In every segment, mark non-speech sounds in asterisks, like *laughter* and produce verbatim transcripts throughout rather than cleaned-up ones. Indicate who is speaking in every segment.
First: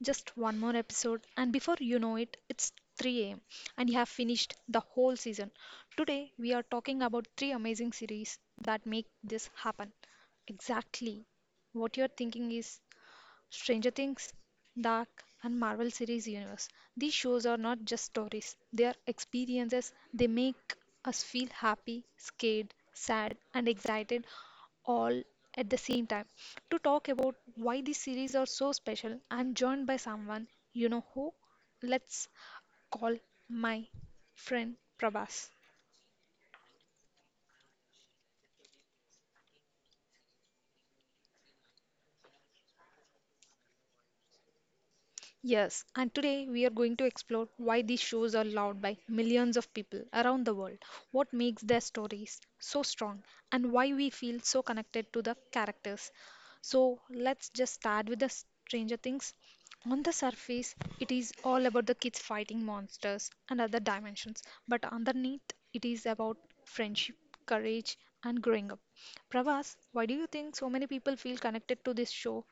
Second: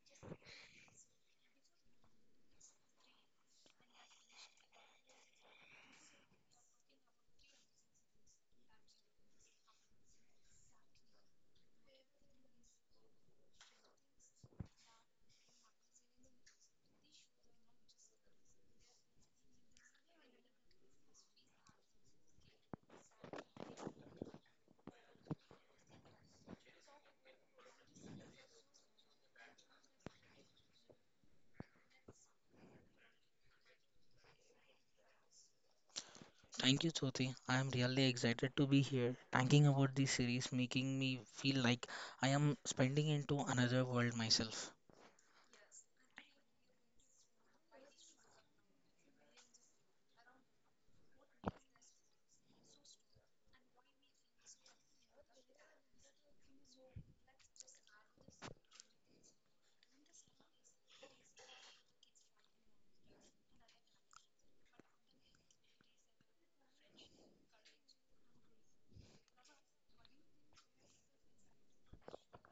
Speaker 1: just one more episode and before you know it, it's three a m and you have finished the whole season? Today we are talking about three amazing series that make this happen. Exactly what you're thinking is Stranger Things, Dark, and Marvel series universe. These shows are not just stories, they are experiences. They make us feel happy, scared, sad, and excited all at the same time. To talk about why these series are so special, I'm joined by someone you know who? Let's call my friend Prabhas.
Speaker 2: Thank you, Jyoti. I am really excited to be here, talking about this series, making me feel like I am spending into another world myself.
Speaker 1: Yes, and today we are going to explore why these shows are loved by millions of people around the world, what makes their stories so strong, and why we feel so connected to the characters. So, let's just start with the Stranger Things. On the surface, it is all about the kids fighting monsters and other dimensions, but underneath, it is about friendship, courage, and growing up. Pravas, why do you think so many people feel connected to this show?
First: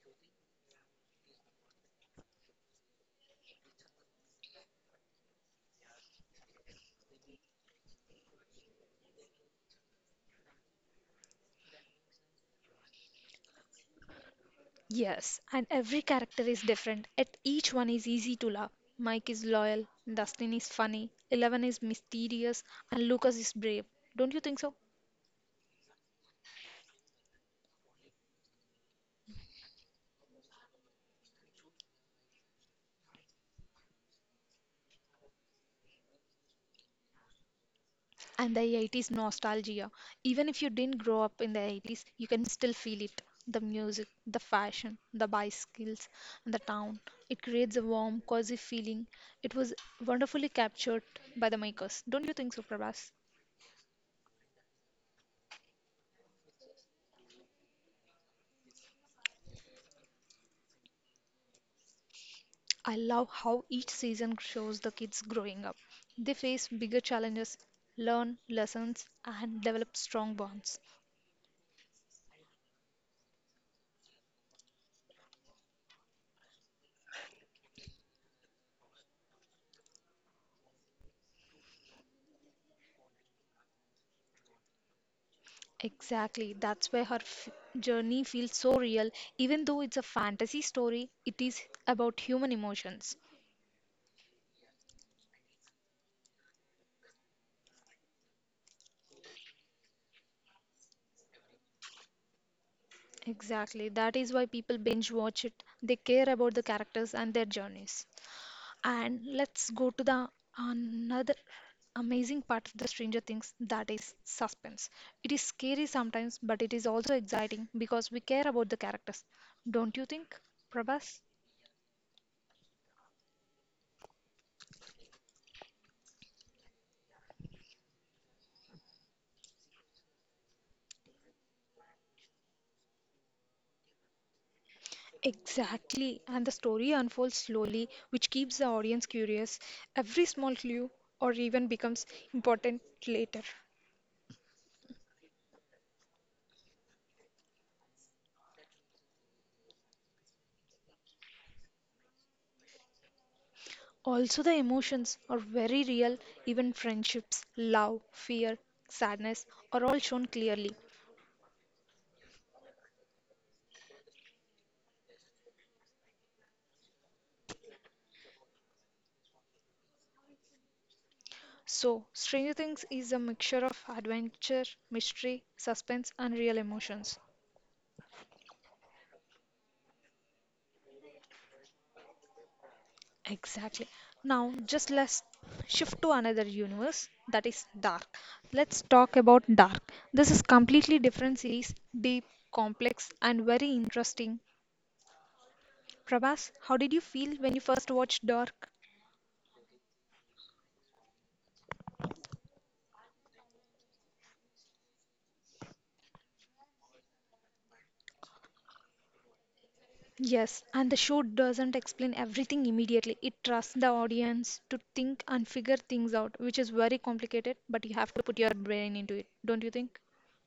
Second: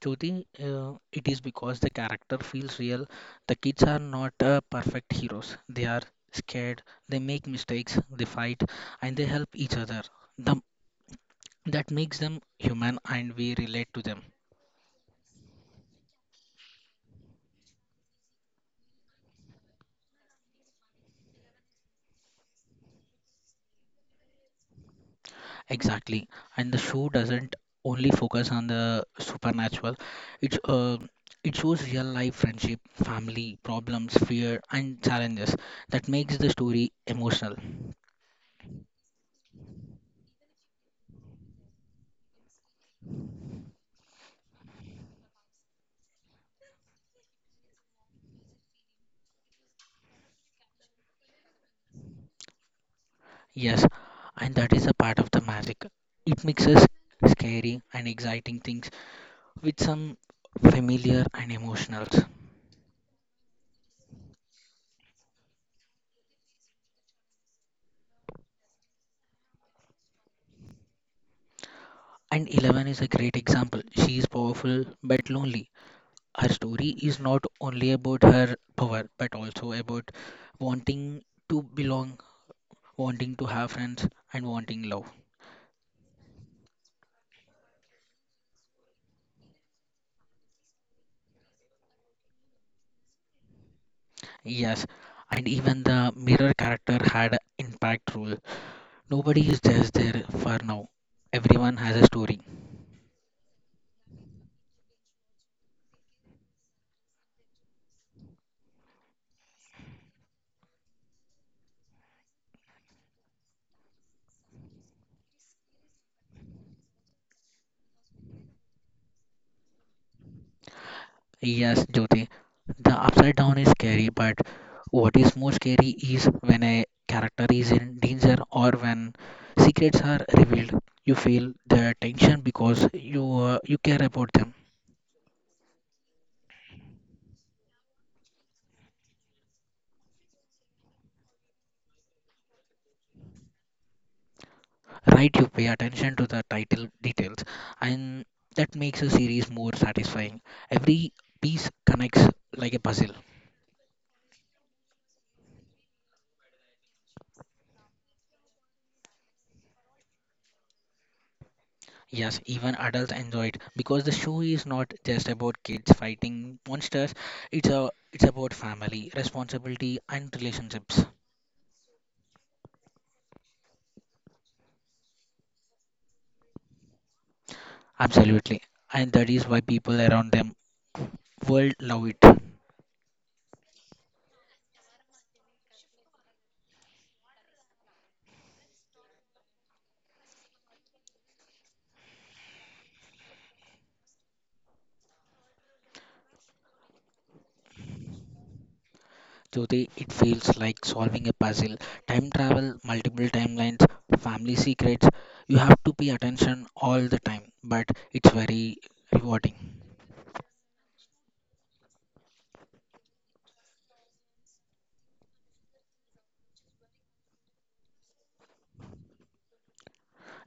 Speaker 2: Jyoti, uh, it is because the character feels real. The kids are not uh, perfect heroes. They are scared, they make mistakes, they fight, and they help each other. The, that makes them human, and we relate to them.
Speaker 1: Yes, and every character is different, yet each one is easy to love. Mike is loyal, Dustin is funny, Eleven is mysterious, and Lucas is brave. Don't you think so?
Speaker 2: Exactly. And the show doesn't only focus on the supernatural. It's uh, it shows real life friendship, family, problems, fear and challenges that makes the story emotional.
Speaker 1: And the eighties nostalgia. Even if you didn't grow up in the eighties, you can still feel it. The music, the fashion, the bicycles, and the town. It creates a warm, cozy feeling. It was wonderfully captured by the makers. Don't you think so, Prabhas?
Speaker 2: Yes, and that is a part of the magic. It mixes scary and exciting things with some familiar and emotionals.
Speaker 1: I love how each season shows the kids growing up. They face bigger challenges, learn lessons, and develop strong bonds.
Speaker 2: And Eleven is a great example. She is powerful but lonely. Her story is not only about her power but also about wanting to belong, wanting to have friends, and wanting love.
Speaker 1: Exactly, that's why her f- journey feels so real. Even though it's a fantasy story, it is about human emotions.
Speaker 2: Yes, and even the mirror character had an impact role. Nobody is just there for now. Everyone has a story.
Speaker 1: Exactly, that is why people binge watch it. They care about the characters and their journeys. And let's go to the another amazing part of the Stranger Things that is suspense. It is scary sometimes, but it is also exciting because we care about the characters. Don't you think, Prabhas?
Speaker 2: Yes, Jyoti, the upside down is scary, but what is more scary is when a character is in danger or when secrets are revealed. You feel the tension because you uh, you care about them.
Speaker 1: Exactly, and the story unfolds slowly, which keeps the audience curious. Every small clue or even becomes important later.
Speaker 2: Right, you pay attention to the title details and that makes a series more satisfying. Every piece connects like a puzzle.
Speaker 1: Also, the emotions are very real, even friendships, love, fear, sadness are all shown clearly.
Speaker 2: Yes, even adults enjoy it because the show is not just about kids fighting monsters. It's a it's about family responsibility and relationships.
Speaker 1: So, Stranger Things is a mixture of adventure, mystery, suspense, and real emotions.
Speaker 2: Absolutely, and that is why people around them world love it.
Speaker 1: Exactly. Now, just let's shift to another universe that is Dark. Let's talk about Dark. This is completely different series, deep, complex, and very interesting. Prabhas, how did you feel when you first watched Dark?
Speaker 2: Jyoti, it feels like solving a puzzle. Time travel, multiple timelines, family secrets. You have to pay attention all the time, but it's very rewarding.
Speaker 1: Yes, and the show doesn't explain everything immediately. It trusts the audience to think and figure things out, which is very complicated, but you have to put your brain into it, don't you think?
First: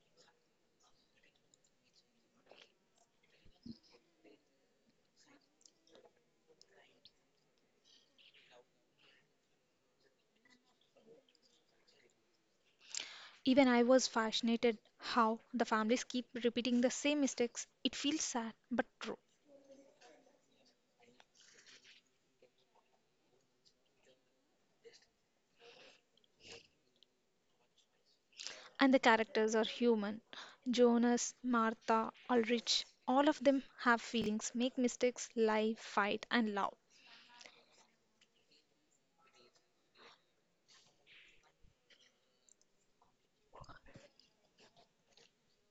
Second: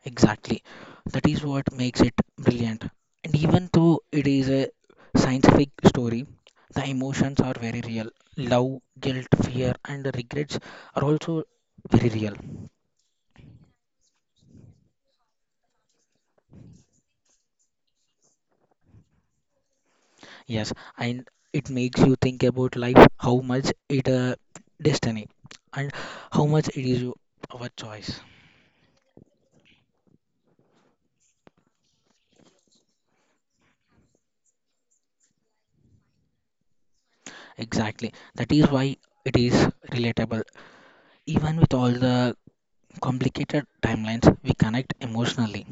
Speaker 2: Exactly. That is what makes it brilliant. And even though it is a scientific story, the emotions are very real. Love, guilt, fear, and regrets are also very real.
Speaker 1: Even I was fascinated how the families keep repeating the same mistakes. It feels sad, but true.
Speaker 2: Yes, and it makes you think about life, how much it uh, destiny, and how much it is you- our choice.
Speaker 1: And the characters are human. Jonas, Martha, Ulrich, all of them have feelings, make mistakes, lie, fight, and love.
Speaker 2: Exactly. That is why it is relatable. Even with all the complicated timelines, we connect emotionally.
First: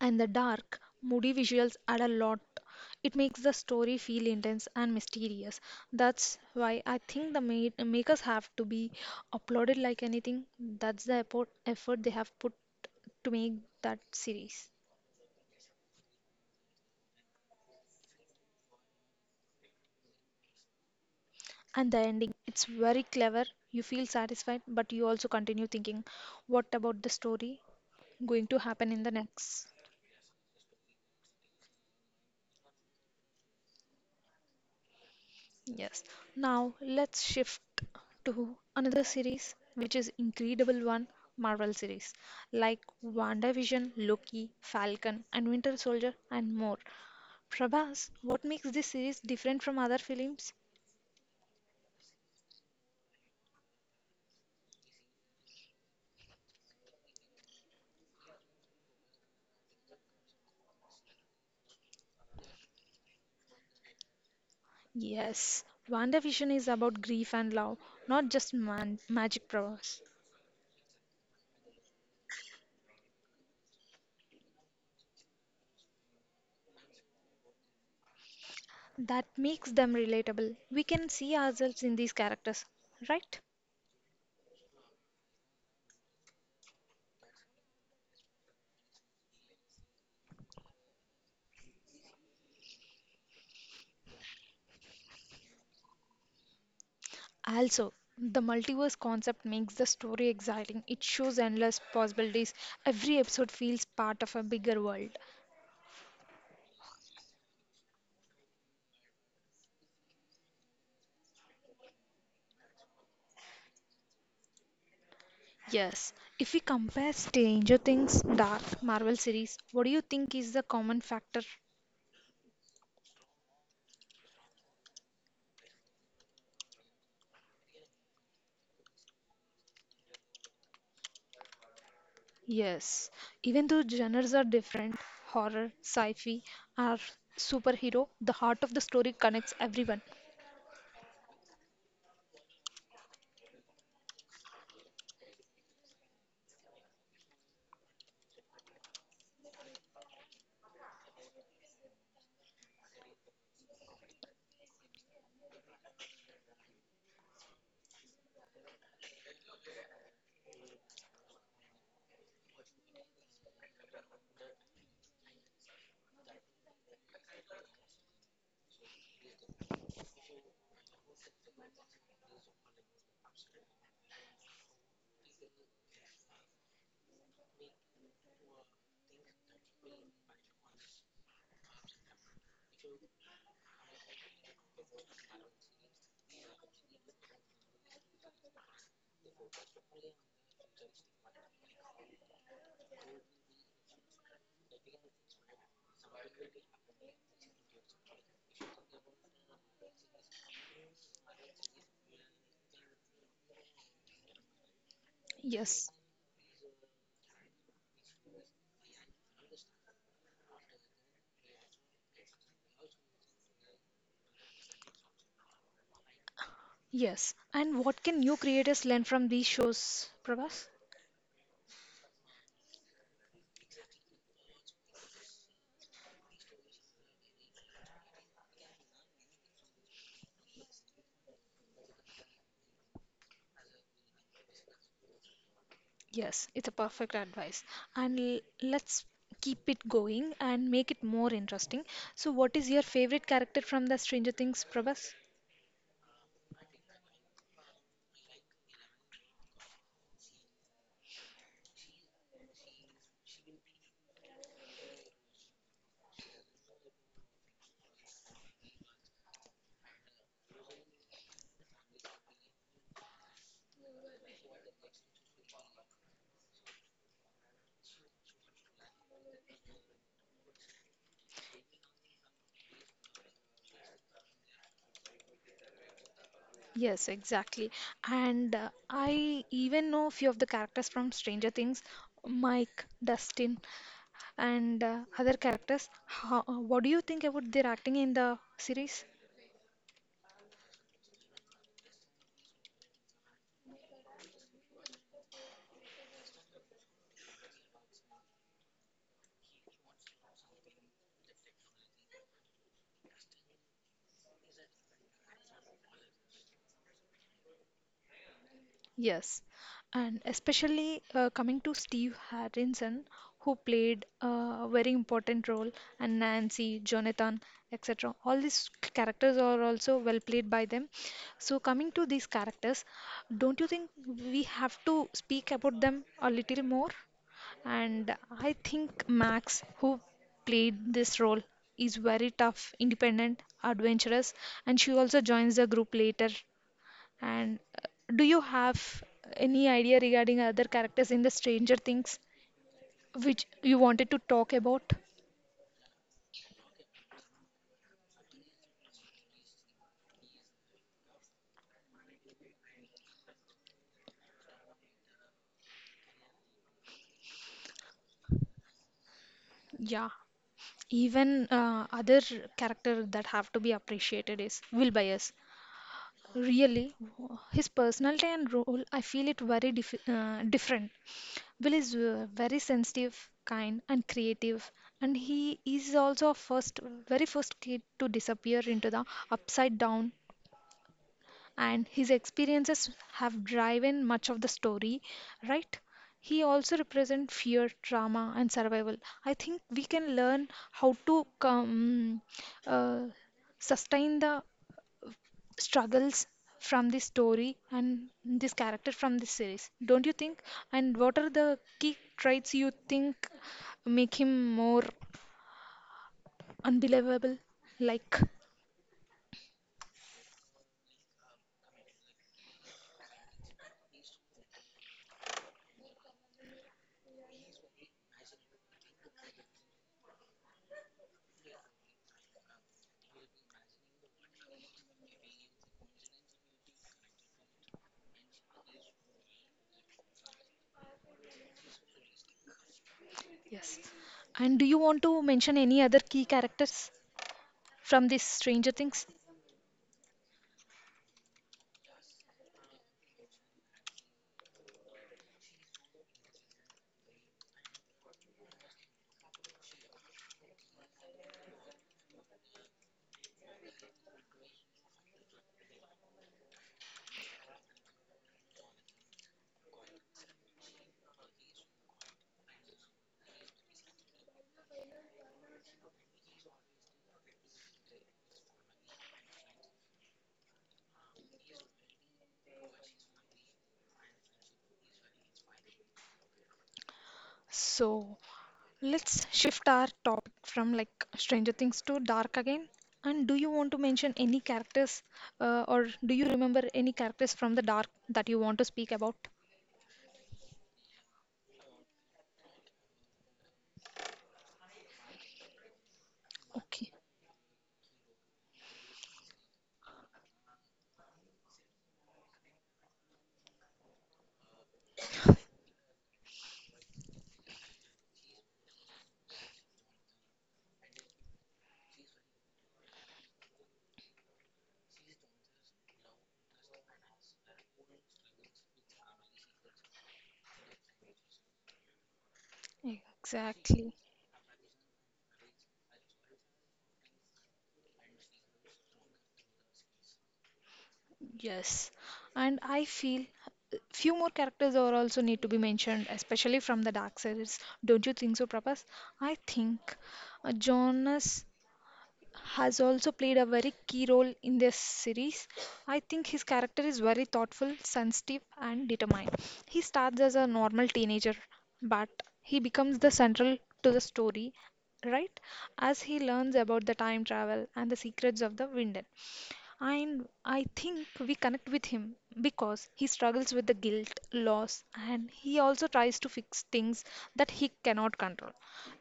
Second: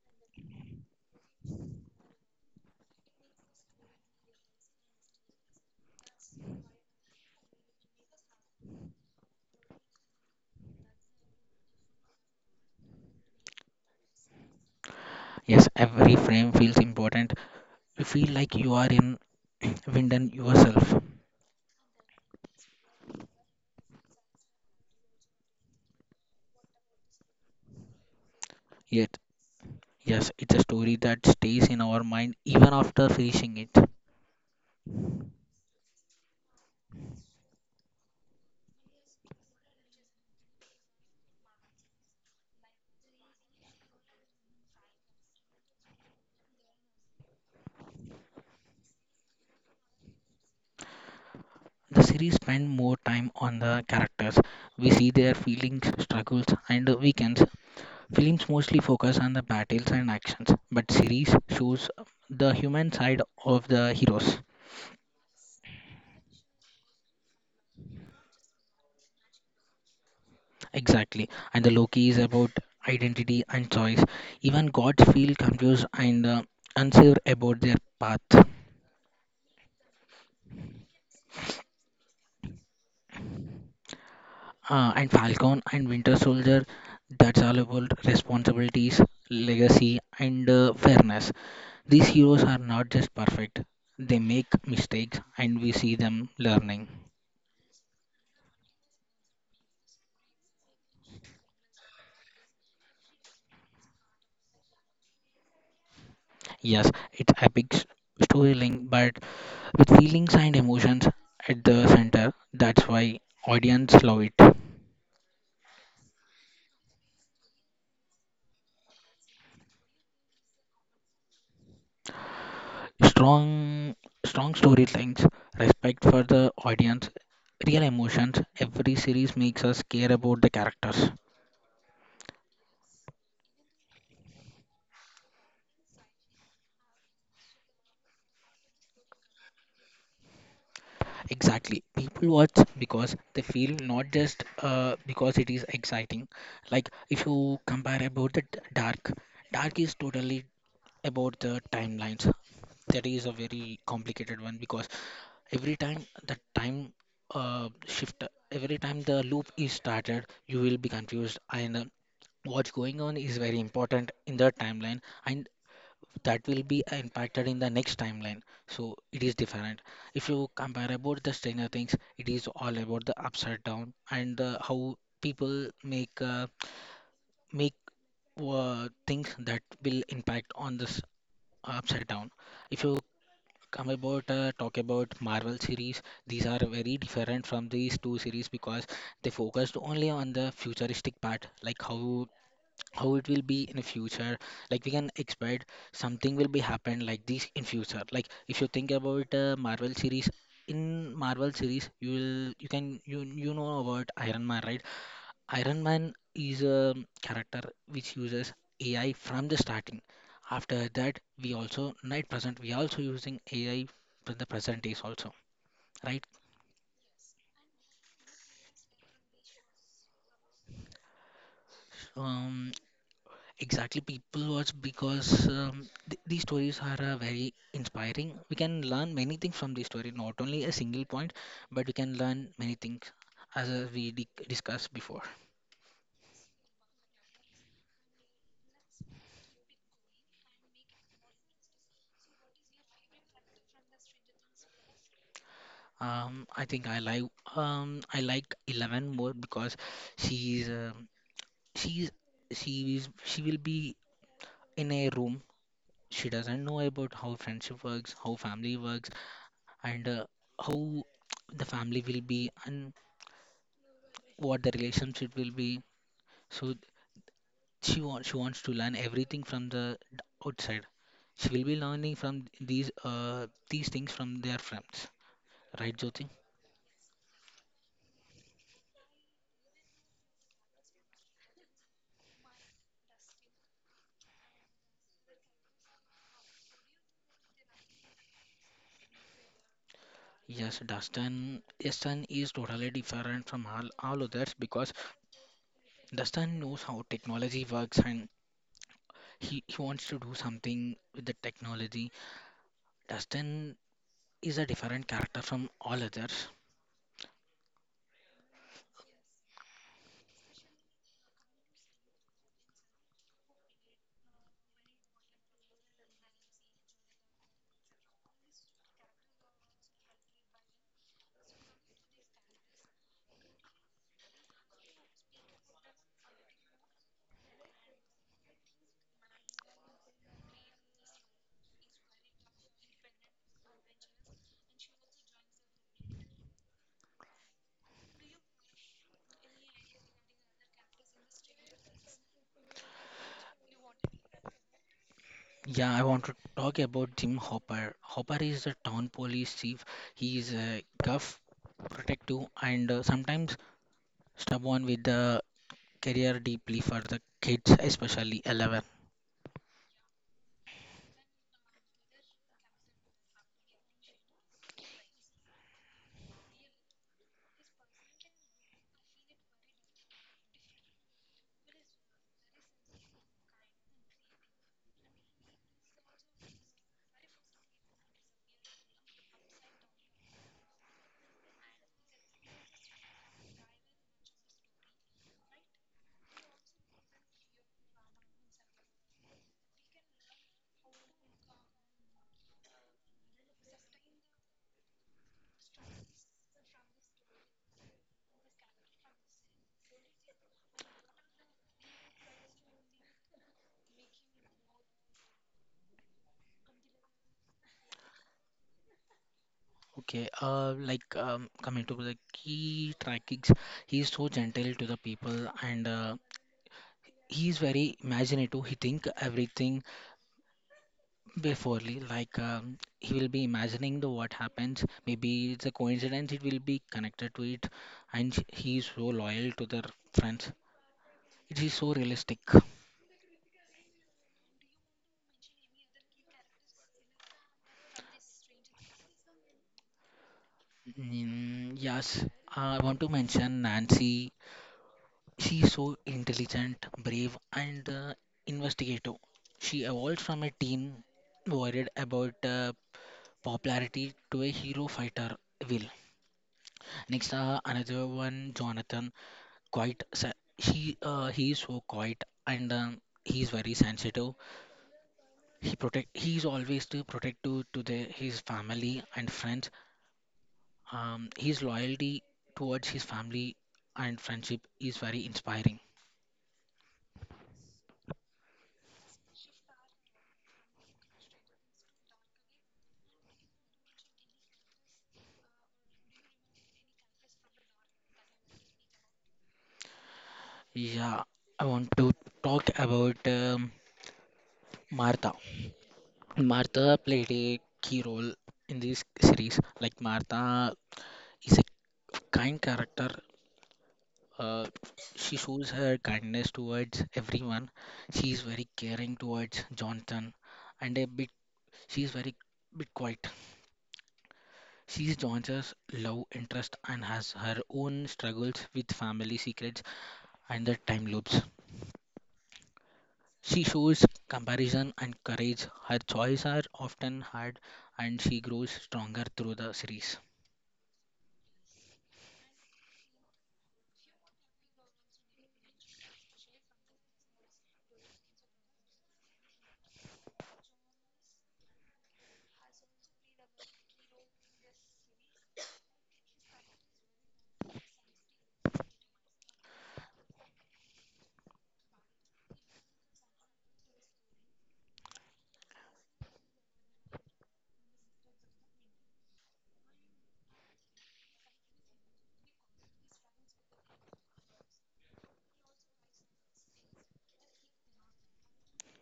Speaker 1: And the dark, moody visuals add a lot. It makes the story feel intense and mysterious. That's why I think the ma- makers have to be applauded like anything. That's the effort, effort they have put to make that series.
Speaker 2: Yes, every frame feels important. You feel like you are in *clears throat* Winden yourself.
Speaker 1: And the ending, it's very clever. You feel satisfied, but you also continue thinking, what about the story going to happen in the
Speaker 2: Yet,
Speaker 1: next?
Speaker 2: yes, it's a story that stays in our mind even after finishing it.
Speaker 1: Yes. Now let's shift to another series, which is incredible one, Marvel series, like WandaVision, Loki, Falcon, and Winter Soldier, and more. Prabhas, what makes this series different from other films?
Speaker 2: The series spend more time on the characters. We see their feelings, struggles, and weekends. Films mostly focus on the battles and actions, but series shows the human side of the heroes.
Speaker 1: Yes, WandaVision is about grief and love, not just man- magic powers.
Speaker 2: Exactly. And the Loki is about identity and choice. Even gods feel confused and uh, unsure about their path.
Speaker 1: That makes them relatable. We can see ourselves in these characters, right?
Speaker 2: Uh, and Falcon and Winter Soldier, that's all about responsibilities, legacy, and uh, fairness. These heroes are not just perfect, they make mistakes, and we see them learning.
Speaker 1: Also, the multiverse concept makes the story exciting. It shows endless possibilities. Every episode feels part of a bigger world.
Speaker 2: Yes, it's epic s- storytelling, but with feelings and emotions at the center. That's why audience love it.
Speaker 1: Yes, if we compare Stranger Things Dark Marvel series, what do you think is the common factor?
Speaker 2: Strong, strong storylines, respect for the audience, real emotions. Every series makes us care about the characters.
Speaker 1: Yes, even though genres are different, horror, sci-fi, or superhero, the heart of the story connects everyone.
Speaker 2: Exactly. People watch because they feel not just uh, because it is exciting. Like if you compare about the d- dark, dark is totally about the timelines. That is a very complicated one because every time the time uh, shift, every time the loop is started, you will be confused and uh, what's going on is very important in the timeline, and that will be impacted in the next timeline. So it is different. If you compare about the stranger things, it is all about the upside down and uh, how people make uh, make uh, things that will impact on this upside down. If you come about uh, talk about marvel series, these are very different from these two series because they focused only on the futuristic part, like how how it will be in the future, like we can expect something will be happen like this in future. Like if you think about uh, marvel series, in marvel series you will you can you you know about iron man, right? Iron
Speaker 1: Yes,
Speaker 2: man is a character which uses AI from the starting. After that we also right present we also using AI for the present days also, right?
Speaker 1: yes. And what can new creators learn from these shows, Prabhas?
Speaker 2: um Exactly, people watch because um, th these stories are uh, very inspiring. We can learn many things from this story, not only a single point, but we can learn many things as uh, we di discussed before.
Speaker 1: Yes, it's a perfect advice. And l- let's keep it going and make it more interesting. So, what is your favorite character from the Stranger Things, Prabhas?
Speaker 2: Um, I think I like um, I like Eleven more because she's um, she's she is she will be in a room. She doesn't know about how friendship works, how family works, and uh, how the family will be and what the relationship will be. So She wants she wants to learn everything from the d- outside. She will be learning from these uh these things from their friends, right, Jyoti?
Speaker 1: Yes, exactly. And uh, I even know a few of the characters from Stranger Things, Mike, Dustin, and uh, other characters. How, uh, what do you think about their acting in the series?
Speaker 2: Yes, Dustin. Dustin is totally different from all, all others because Dustin knows how technology works and he, he wants to do something with the technology. Dustin is a different character from all others.
Speaker 1: Yes, and especially uh, coming to Steve Harrison, who played uh, a very important role, and Nancy, Jonathan, et cetera. All these characters are also well played by them. So, coming to these characters, don't you think we have to speak about them a little more? And I think Max, who played this role, is very tough, independent, adventurous, and she also joins the group later and uh, do you have any idea regarding other characters in the Stranger Things which you wanted to talk about?
Speaker 2: Yeah, I want to talk about Jim Hopper. Hopper is a town police chief. He is a gruff, protective, and uh, sometimes someone with the career deeply for the kids, especially eleven.
Speaker 1: Yeah, even uh, other character that have to be appreciated is Will Byers. Really, his personality and role, I feel it very dif uh, different. Will is uh, very sensitive, kind, and creative, and he is also a first, very first kid to disappear into the upside down and his experiences have driven much of the story, right? He also represents fear, trauma, and survival. I think we can learn how to come, uh, sustain the struggles from this story and this character from this series. Don't you think? And what are the key traits you think make him more unbelievable? Like,
Speaker 2: Okay, uh, like um, coming to the key trackings, he is so gentle to the people and uh, he is very imaginative. He think everything beforely, like um, he will be imagining the what happens. Maybe it's a coincidence. It will be connected to it, and he is so loyal to their friends. It is so realistic.
Speaker 1: yes. And do you want to mention any other key characters from this Stranger Things?
Speaker 2: Mm, yes, uh, I want to mention Nancy. She's so intelligent, brave, and uh, investigative. She evolved from a teen worried about uh, popularity to a hero fighter, Will. Next, uh, another one, Jonathan. Quite, sa- she, uh, he is so quiet and um, he is very sensitive. He protect, he is always to protective to the, his family and friends. Um, his loyalty towards his family and friendship is very inspiring.
Speaker 1: So let's shift our topic from like Stranger Things to dark again. And do you want to mention any characters uh, or do you remember any characters from the dark that you want to speak about?
Speaker 2: Yeah, I want to talk about um, Martha.
Speaker 1: Okay,
Speaker 2: Martha played a key role in this series. Like Martha is a kind character. Uh, she shows her kindness towards everyone. She is very caring towards Jonathan, and a bit she is very bit quiet. She is Jonathan's love interest and has her own struggles with family secrets and the time loops. She
Speaker 1: exactly.
Speaker 2: shows comparison and courage. Her choices are often hard, and she grows stronger through the series.
Speaker 1: Yes. And I feel uh, few more characters are also need to be mentioned, especially from the dark series. Don't you think so, Prabhas? I think uh, Jonas has also played a very key role in this series. I think his character is very thoughtful, sensitive, and determined. He starts as a normal teenager, but he becomes the central to the story, right? As he learns about the time travel and the secrets of the Winden. And I think we connect with him because he struggles with the guilt, loss, and he also tries to fix things that he cannot control.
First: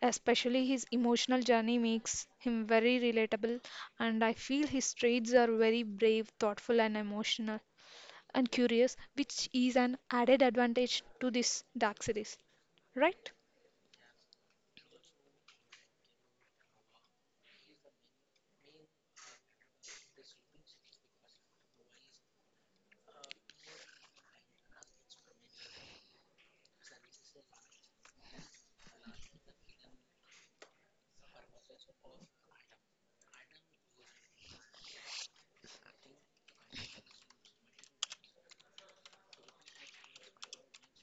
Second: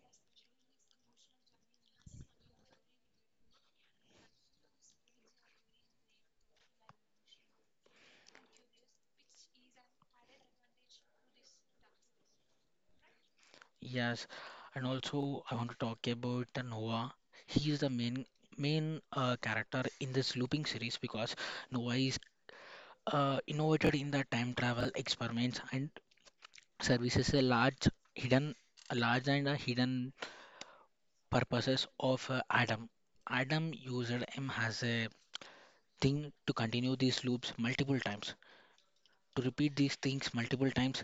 Speaker 1: Especially his emotional journey makes him very relatable, and I feel his traits are very brave, thoughtful, and emotional and curious, which is an added advantage to this dark series. Right?
Speaker 2: Yes, and also I want to talk about the Noah. He is the main main uh, character in this looping series because Noah is uh, innovated in the time travel experiments and services a large hidden a large and a hidden purposes of uh, Adam. Adam used him as a thing to continue these loops multiple times. To repeat these things multiple times.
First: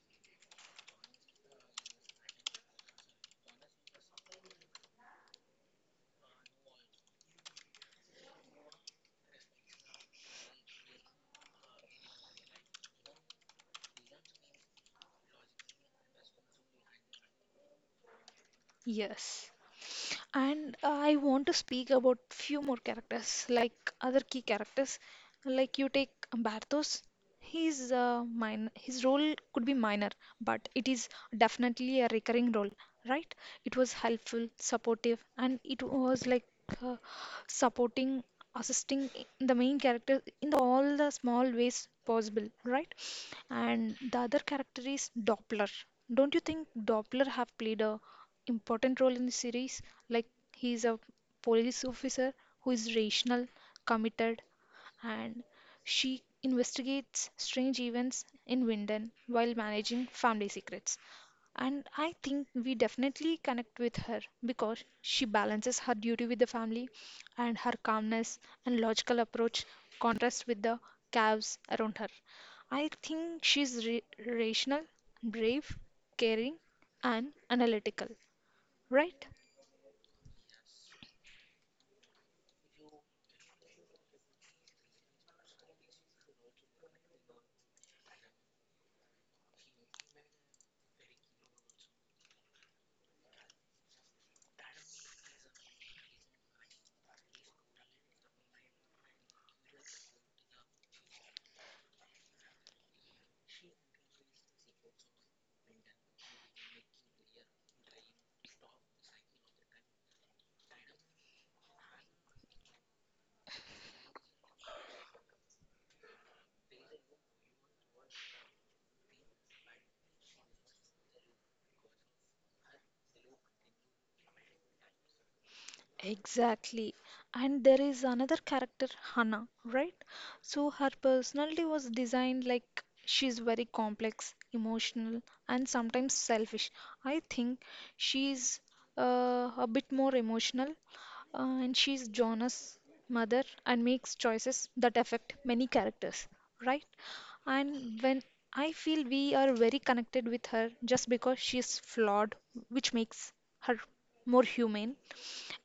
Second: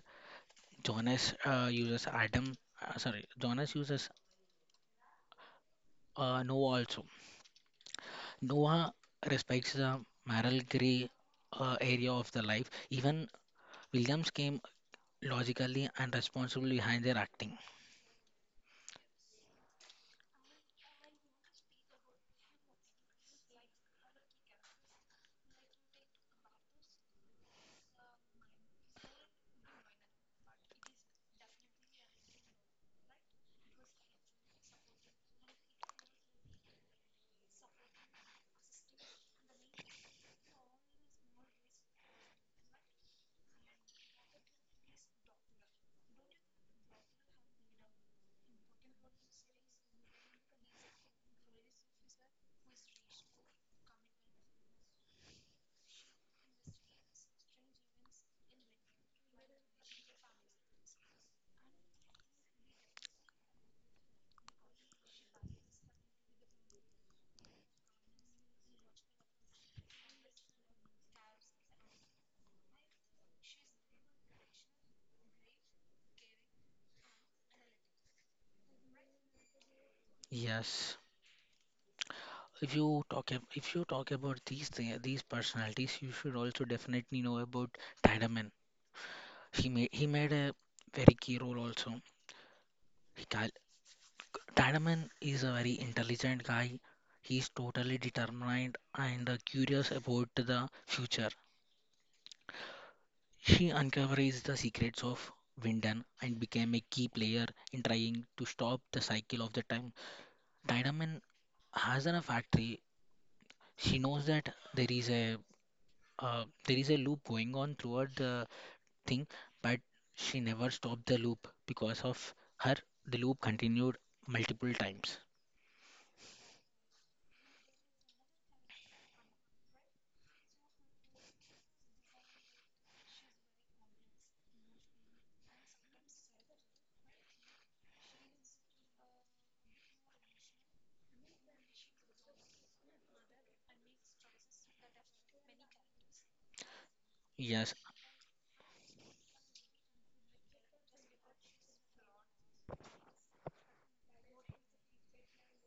Speaker 2: Jonas uh, uses Adam, uh, sorry, Jonas uses uh, Noah also. Noah respects the moral gray uh, area of the life. Even Williams came logically and responsibly behind their acting.
Speaker 1: Yes. And uh, I want to speak about few more characters, like other key characters. Like you take Bartos, he's uh, min his role could be minor, but it is definitely a recurring role, right? It was helpful, supportive, and it was like uh, supporting, assisting the main character in the, all the small ways possible, right? And the other character is Doppler. Don't you think Doppler have played a important role in the series. Like he is a police officer who is rational, committed, and she investigates strange events in Winden while managing family secrets. And I think we definitely connect with her because she balances her duty with the family and her calmness and logical approach contrasts with the calves around her. I think she's ra- rational, brave, caring, and analytical right?
Speaker 2: Yes. If you talk ab- if you talk about these thi- these personalities, you should also definitely know about Tiedemann. He made he made a very key role also. He cal Tadaman is a very intelligent guy. He's totally determined and uh, curious about the future. She uncovers the secrets of Winden and became a key player in trying to stop the cycle of the time. Tadaman has a factory. She knows that there is a uh, there is a loop going on throughout the thing, but she never stopped the loop because of her. The loop continued multiple times.
Speaker 1: Exactly. And there is another character, Hannah, right? So her personality was designed like she's very complex, emotional, and sometimes selfish. I think she's uh, a bit more emotional, uh, and she's Jonah's mother and makes choices that affect many characters, right?
Speaker 2: Yes,
Speaker 1: and when I feel we are very connected with her just because she's flawed, which makes her more humane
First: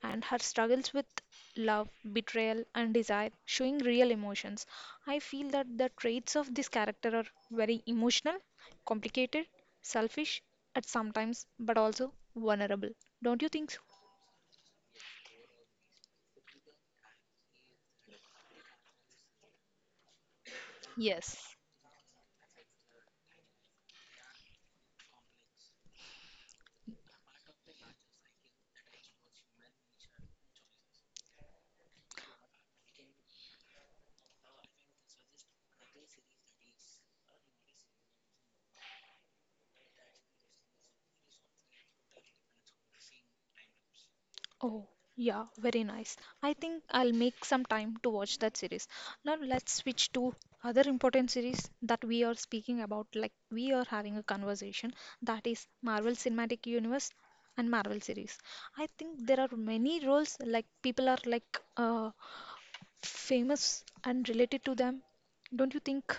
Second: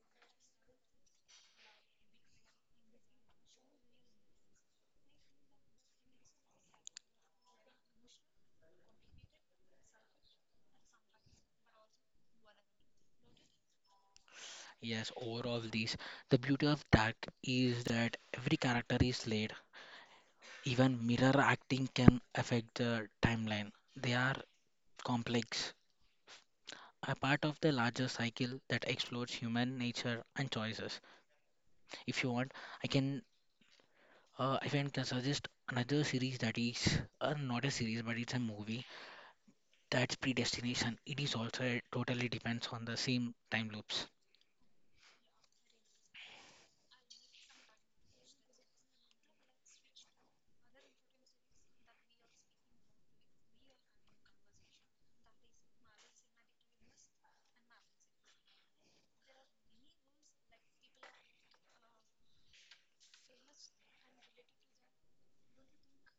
Speaker 1: and her struggles with love, betrayal, and desire, showing real emotions. I feel that the traits of this character are very emotional, complicated, selfish at sometimes, but also vulnerable. Don't you think so?
Speaker 2: Yes, overall these. The beauty of that is that every character is laid. Even mirror
Speaker 1: Yes,
Speaker 2: acting can affect the timeline. They are complex, a part of the larger cycle that explores human nature and choices. If you want, I can uh, if I can suggest another series that is uh, not a series but it's a movie. That's Predestination. It is also totally depends on the same time loops.
Speaker 1: Oh, yeah, very nice. I think I'll make some time to watch that series. Now let's switch to other important series that we are speaking about, like we are having a conversation, that is Marvel Cinematic Universe and Marvel series. I think there are many roles like people are like uh, famous and related to them. Don't you think?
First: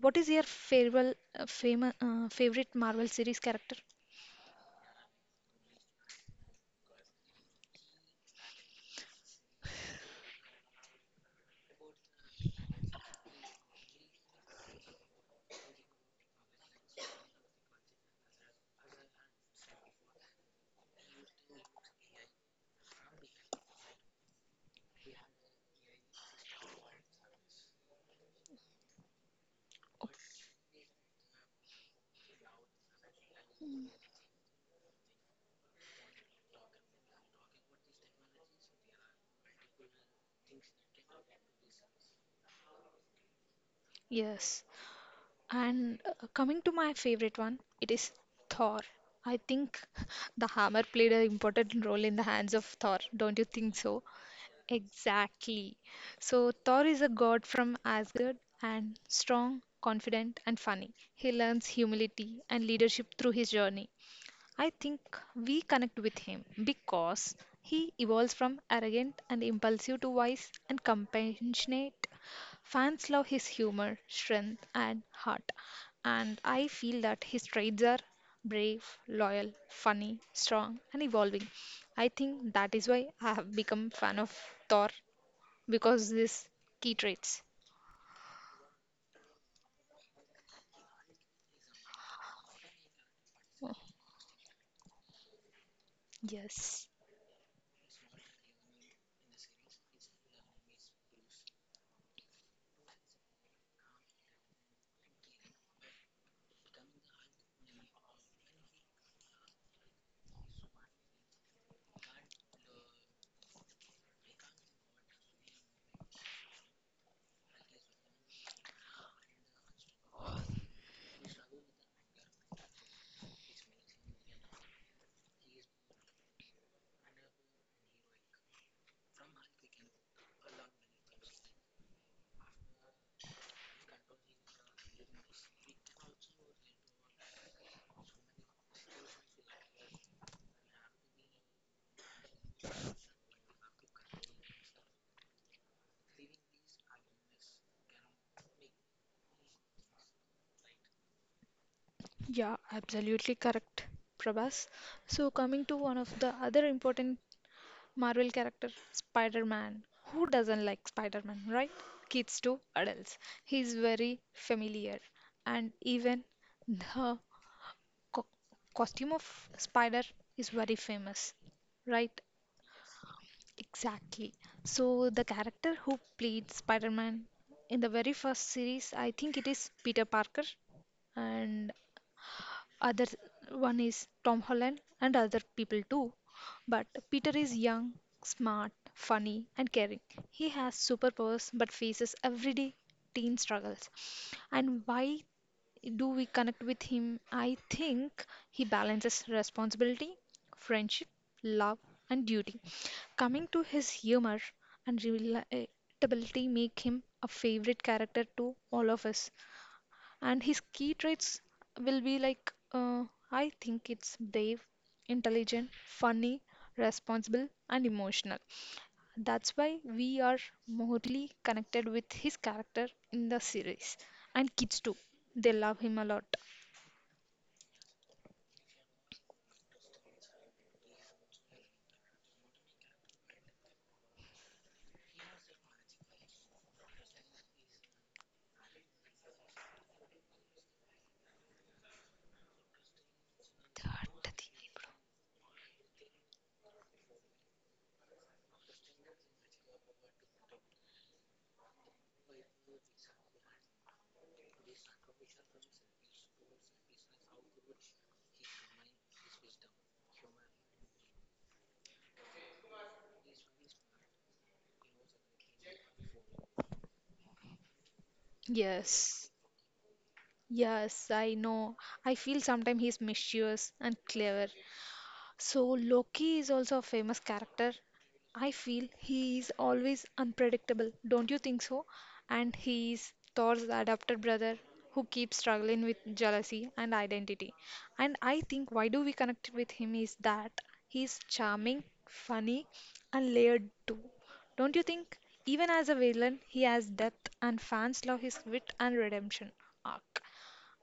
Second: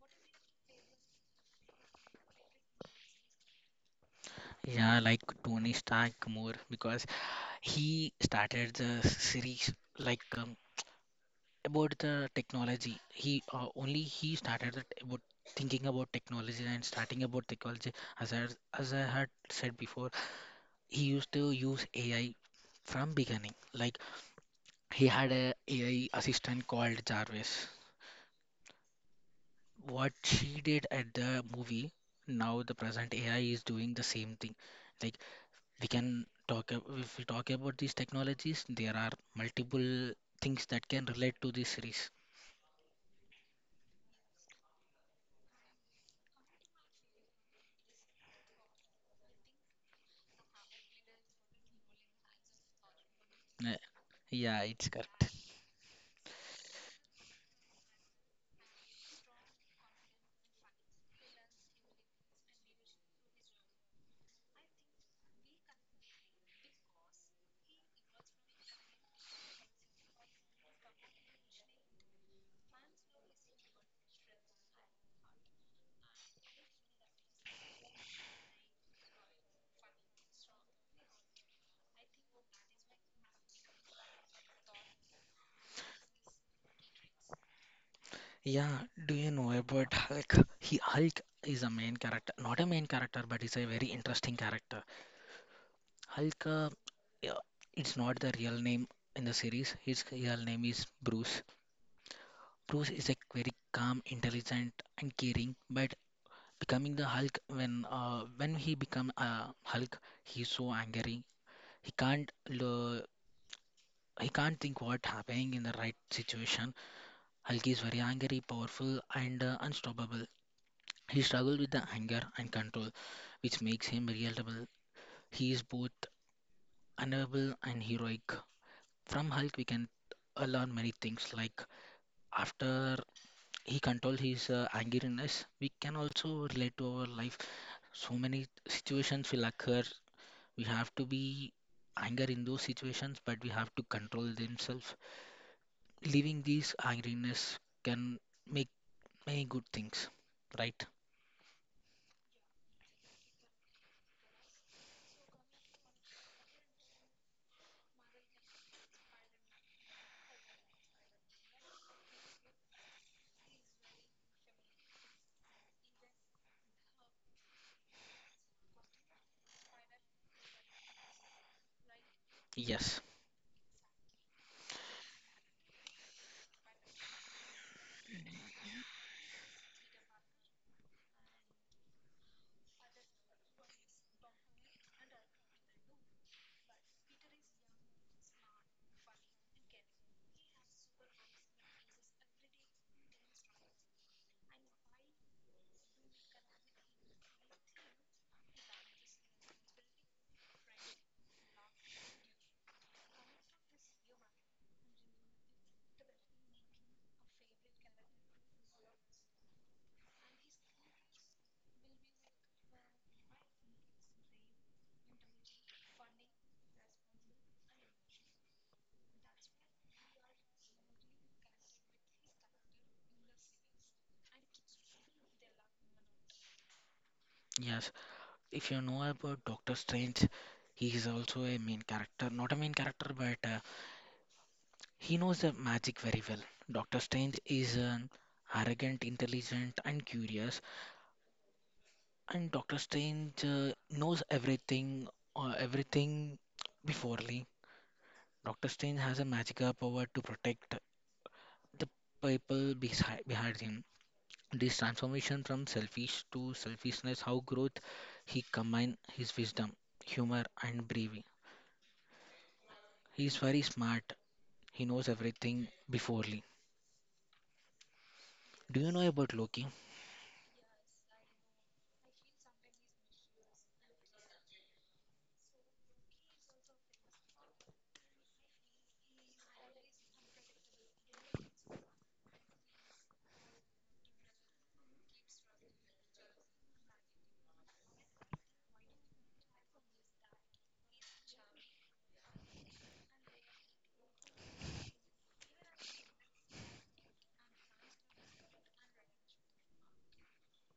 Speaker 1: What is your farewell, uh, fam uh, favorite Marvel series character?
Speaker 2: Yeah, like Tony Stark more because he started the series like um, about the technology. He uh, only he started the, t- about thinking about technology and starting about technology. As I, as I had said before, he used to use A I from beginning. Like he had a AI assistant called Jarvis.
Speaker 1: Oh,
Speaker 2: What she did at the movie, now the present A I is doing the same thing. Like we can talk ab- if we talk about these technologies, there are multiple things that can relate to this series.
Speaker 1: yes. And uh, coming to my favorite one, it is Thor. I think *laughs* the hammer played an important role in the hands of Thor, don't you think
Speaker 2: Uh,
Speaker 1: so?
Speaker 2: yeah, it's correct.
Speaker 1: Exactly. So, Thor is a god from Asgard and strong, confident, and funny. He learns humility and leadership through his journey. I think we connect with him because he evolves from arrogant and impulsive to wise and compassionate. Fans love his humor, strength, and heart. And I feel that his traits are brave, loyal, funny, strong, and evolving. I think that is why I have become fan of Thor because these key traits.
Speaker 2: Yeah, do you know about hulk? He hulk is a main character not a main character but he's
Speaker 1: Oh,
Speaker 2: a very interesting character. Hulk uh,
Speaker 1: yes.
Speaker 2: yeah, it's not the real name. In the series his real name is bruce. Bruce is a very calm, intelligent and caring, but becoming the hulk when uh, when he become a hulk, he's so angry. He can't lo- he can't think what happening in the right situation. Hulk is very angry, powerful, and uh, unstoppable. He struggles with the anger and control, which makes him relatable. He is both unavailable and heroic. From Hulk, we can uh, learn many things. Like after he controls his uh, angeriness, we can also relate to our life. So many situations will occur. We have to be anger in those situations, but we have to control themselves. Leaving these ironies can make many good things, right?
Speaker 1: Yeah, absolutely correct, Prabhas. So, coming to one of the other important Marvel character Spider Man. Who doesn't like Spider Man, right? Kids to adults. He's very familiar. And even the co- costume of Spider is very famous, right?
Speaker 2: Yes,
Speaker 1: Exactly. So, the character who played Spider Man in the very first series, I think it is Peter Parker. And other one is Tom Holland and other people too. But Peter is young, smart, funny, and caring. He has superpowers but faces everyday teen struggles. And why do we connect with him? I think he balances responsibility, friendship, love, and duty. Coming to his humor and relatability make him a favorite character to all of us. And his key traits will be like uh, I think it's brave, intelligent, funny, responsible, and emotional. That's why we are morely connected with his character in the series. And kids too, they love him a lot.
Speaker 2: yes. If you know about Doctor Strange, he is also a main character. Not a main character, but uh, he knows the magic very well. Doctor Strange is an arrogant, intelligent, and curious, and Doctor Strange uh, knows everything, uh, everything beforely. Doctor Strange has a magical power to protect the people beside behind him. This transformation from selfish to selfishness, how growth he combined his wisdom, humor, and bravery. He is very smart. He knows everything beforely. Do you know
Speaker 1: Yes.
Speaker 2: about Loki?
Speaker 1: Yes, I know. I feel sometimes he's mischievous and clever. So Loki is also a famous character. I feel he is always unpredictable, don't you think so? And he is Thor's adopted brother who keeps struggling with jealousy and identity. And I think why do we connect with him is that he is charming, funny, and layered too. Don't you think? Even as a villain, he has depth, and fans love his wit and redemption arc.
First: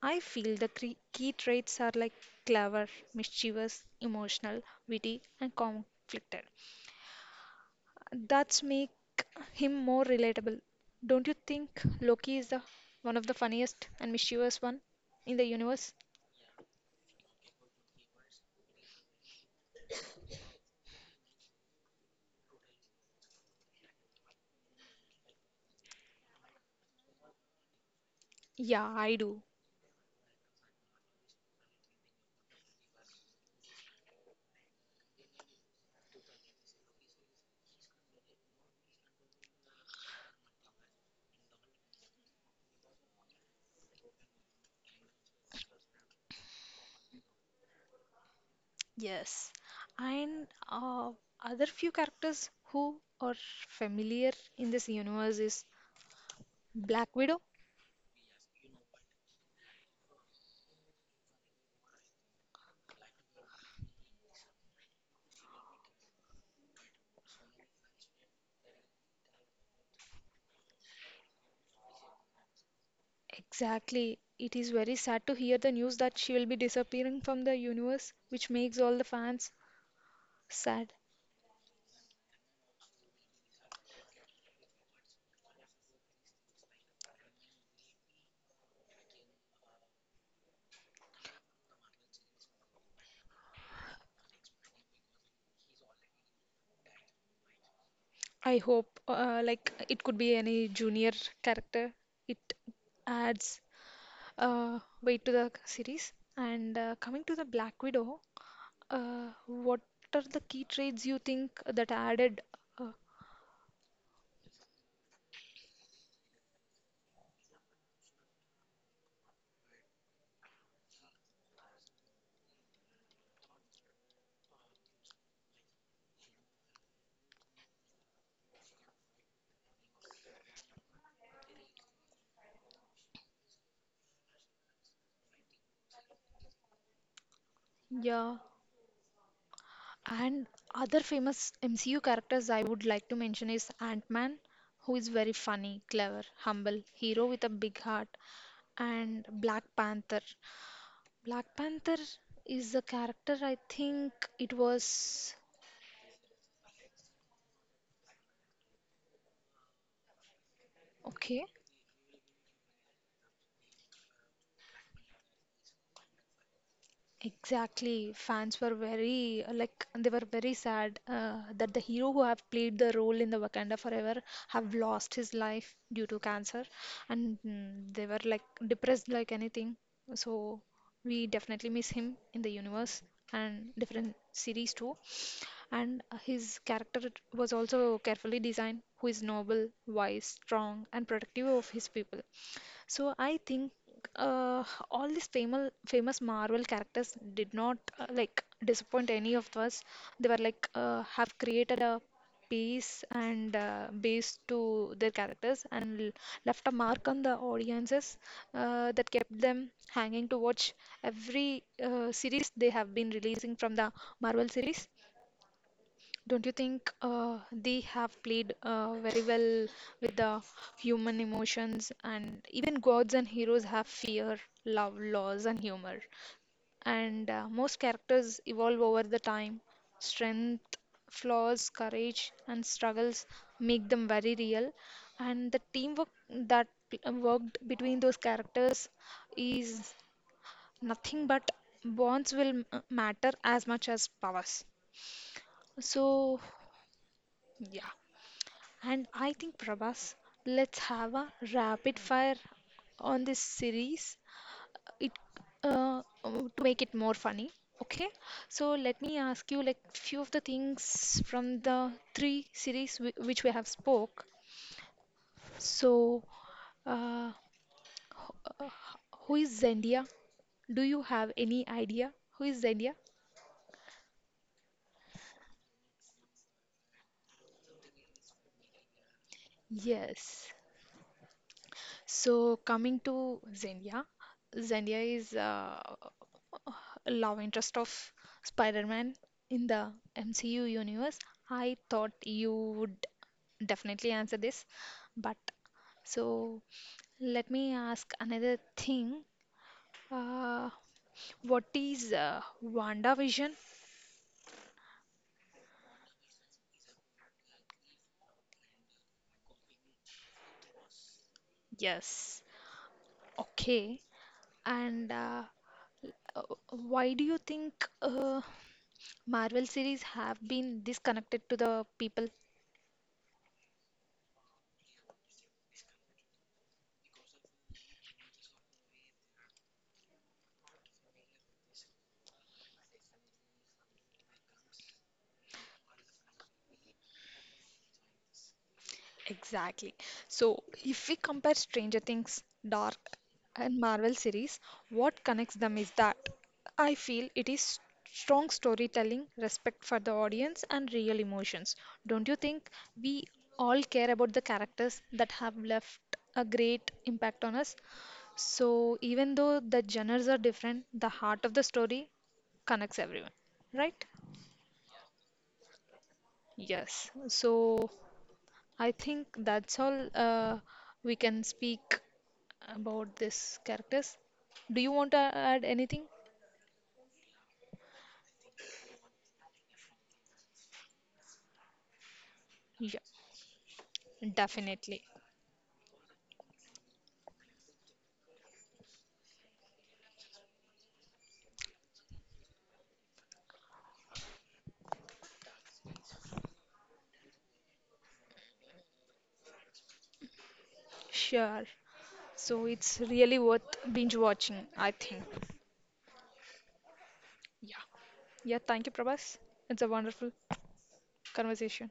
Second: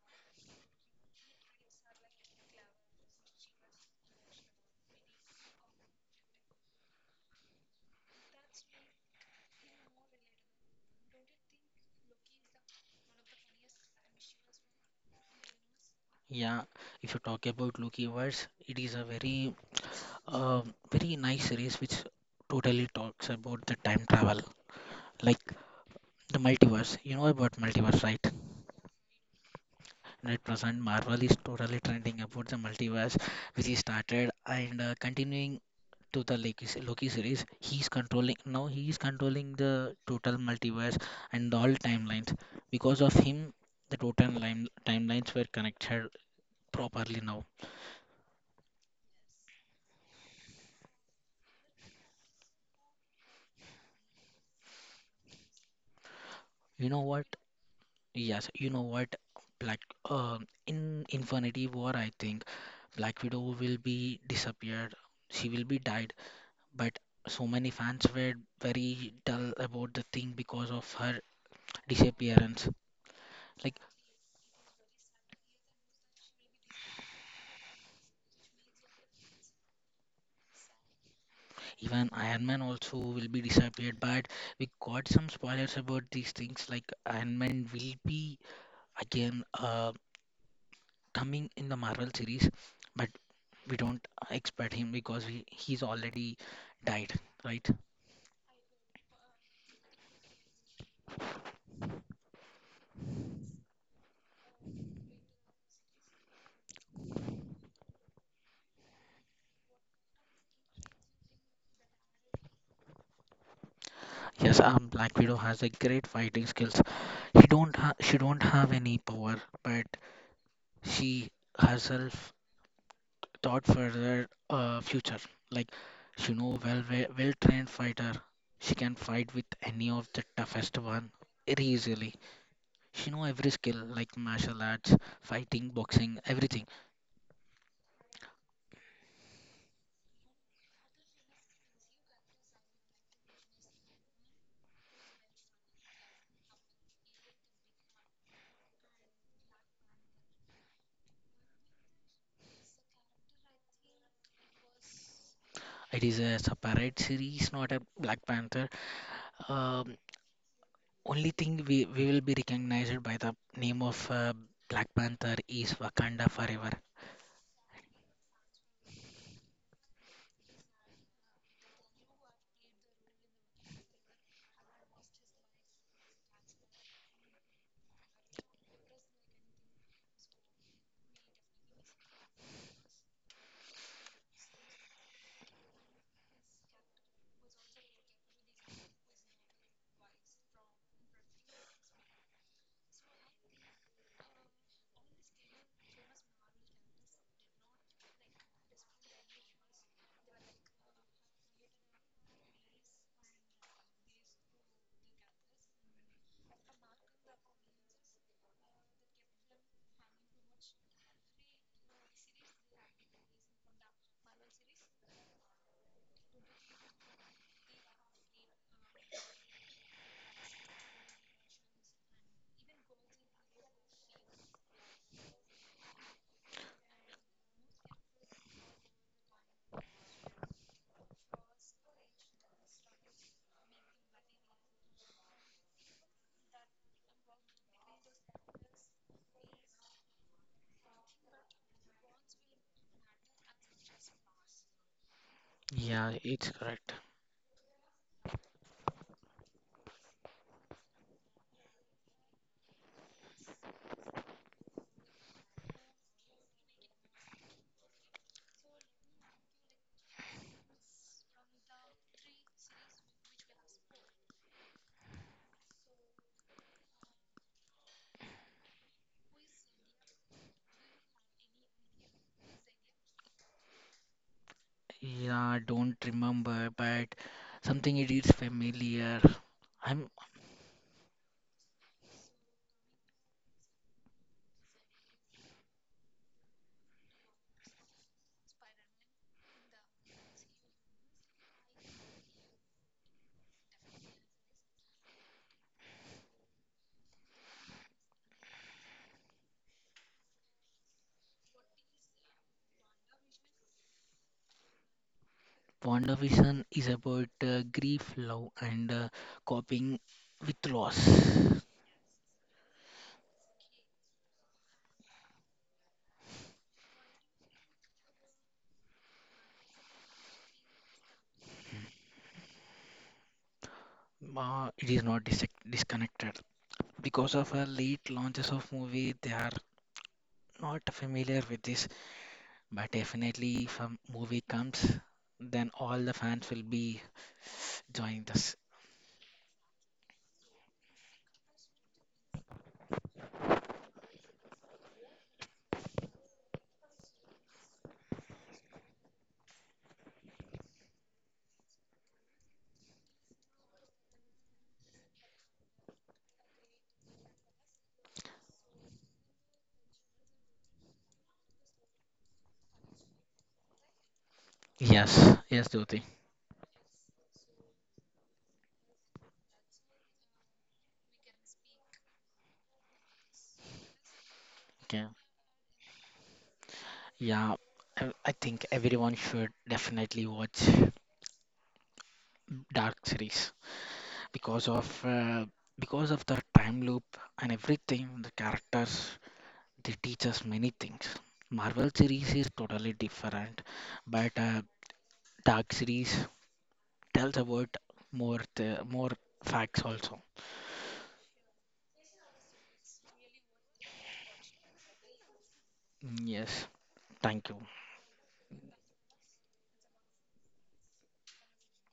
Speaker 1: I feel the cre- key traits are like clever, mischievous, emotional, witty, and conflicted. That's make him more relatable. Don't you think Loki is the one of the funniest and mischievous one in the universe?
Speaker 2: Yeah, if you talk about Loki verse, it is a very, uh, very nice series which totally talks about the time travel, like the multiverse. You know about multiverse, right?
Speaker 1: Yeah, I do.
Speaker 2: At present Marvel is totally trending about the multiverse, which he started and uh, continuing to the Loki, se- Loki series. He's controlling now. He is controlling the total multiverse and all timelines. Because of him, the total line, timelines were connected properly now.
Speaker 1: Yes. And uh, other few characters who are familiar in this universe is
Speaker 2: You know
Speaker 1: Black
Speaker 2: what?
Speaker 1: Widow.
Speaker 2: Yes, you know what? Black uh, in Infinity War, I think Black Widow will be disappeared. She will be died, but so many fans were very dull about the thing because of her disappearance. Like
Speaker 1: Exactly. It is very sad to hear the news that she will be disappearing from the universe, which makes all the fans sad.
Speaker 2: even Iron Man also will be disappeared, but we got some spoilers about these things. Like Iron Man will be again uh, coming in the Marvel series, but we don't expect him because he, he's already died, right?
Speaker 1: I hope, uh, like, it could be any junior character. It adds uh, weight to the series. And uh, coming to the Black Widow, uh, what are the key traits you think that added? Uh,
Speaker 2: Yes, um, Black Widow has a great fighting skills. He don't ha- she don't have any power, but she herself thought for their uh, future. Like she know well, well trained fighter. She can fight with any of the toughest one very easily. She know every skill like martial arts, fighting, boxing, everything.
Speaker 1: yeah. And other famous M C U characters I would like to mention is Ant-Man, who is very funny, clever, humble, hero with a big heart, and Black Panther. Black Panther is a character I think it was
Speaker 2: It is a separate series, not a Black Panther. Um, only
Speaker 1: okay.
Speaker 2: thing we, we will be recognized by the name of uh, Black Panther is Wakanda Forever.
Speaker 1: Exactly. Fans were very uh, like they were very sad uh, that the hero who have played the role in the Wakanda Forever have lost his life due to cancer, and mm, they were like depressed like anything. So we definitely miss him in the universe and different series too. And his character was also carefully designed, who is noble, wise, strong, and protective of his people. So I think uh, all these famous famous Marvel characters did not uh, like disappoint any of us. They were like uh, have created a piece and uh, base to their characters and l- left a mark on the audiences uh, that kept them hanging to watch every uh, series they have been releasing from the Marvel series. Don't you think uh, they have played uh, very well with the human emotions and even gods and heroes have fear, love, loss, and humor. And uh, most characters evolve over the time. Strength, flaws, courage, and struggles make them very real. And the teamwork that p- worked between those characters is nothing but bonds will m- matter as much as powers.
Speaker 2: Yeah,
Speaker 1: So,
Speaker 2: it's correct.
Speaker 1: yeah. And I think, Prabhas, let's have a rapid fire on this series. It uh, um, to make it more funny. Okay, so let me ask you like few of the things from the three series w which we have spoke. So, uh, who is Zendia? Do you have any idea who is Zendia?
Speaker 2: Yeah, I don't remember, but something it is familiar. I'm
Speaker 1: Yes. So coming to Zendia, Zendia is uh, love interest of Spider-Man in the M C U universe. I thought you would definitely answer this. But so let me ask another thing. Uh, what is uh, WandaVision?
Speaker 2: WandaVision is about uh, grief, love, and uh, coping with loss.
Speaker 1: Yes. Okay. And uh, uh, why do you think uh, Marvel series have been disconnected to the people?
Speaker 2: Uh, it is not dis- disconnected. Because of her late launches of movie, they are not familiar with this. But definitely, if a movie comes, then all the fans will be joining this.
Speaker 1: Exactly. So, if we compare Stranger Things, Dark, and Marvel series, what connects them is that I feel it is strong storytelling, respect for the audience, and real emotions. Don't you think we all care about the characters that have left a great impact on us? So, even though the genres are different, the heart of the story connects everyone, right?
Speaker 2: Yes, yes, Jyoti.
Speaker 1: Yes. So, I think that's all uh, we can speak about these characters. Do you
Speaker 2: Okay.
Speaker 1: want to add anything?
Speaker 2: Yeah, I, I think everyone should definitely watch
Speaker 1: Yeah,
Speaker 2: Dark series. Because
Speaker 1: definitely.
Speaker 2: of uh, because of the time loop and everything, the characters they teach us many things. Marvel series is totally different, but uh, dark series tells about more the more facts also.
Speaker 1: Sure. So it's really worth binge watching, I think.
Speaker 2: Mm, yes, thank you.
Speaker 1: Yeah. Yeah, thank you, Prabhas. It's a wonderful conversation.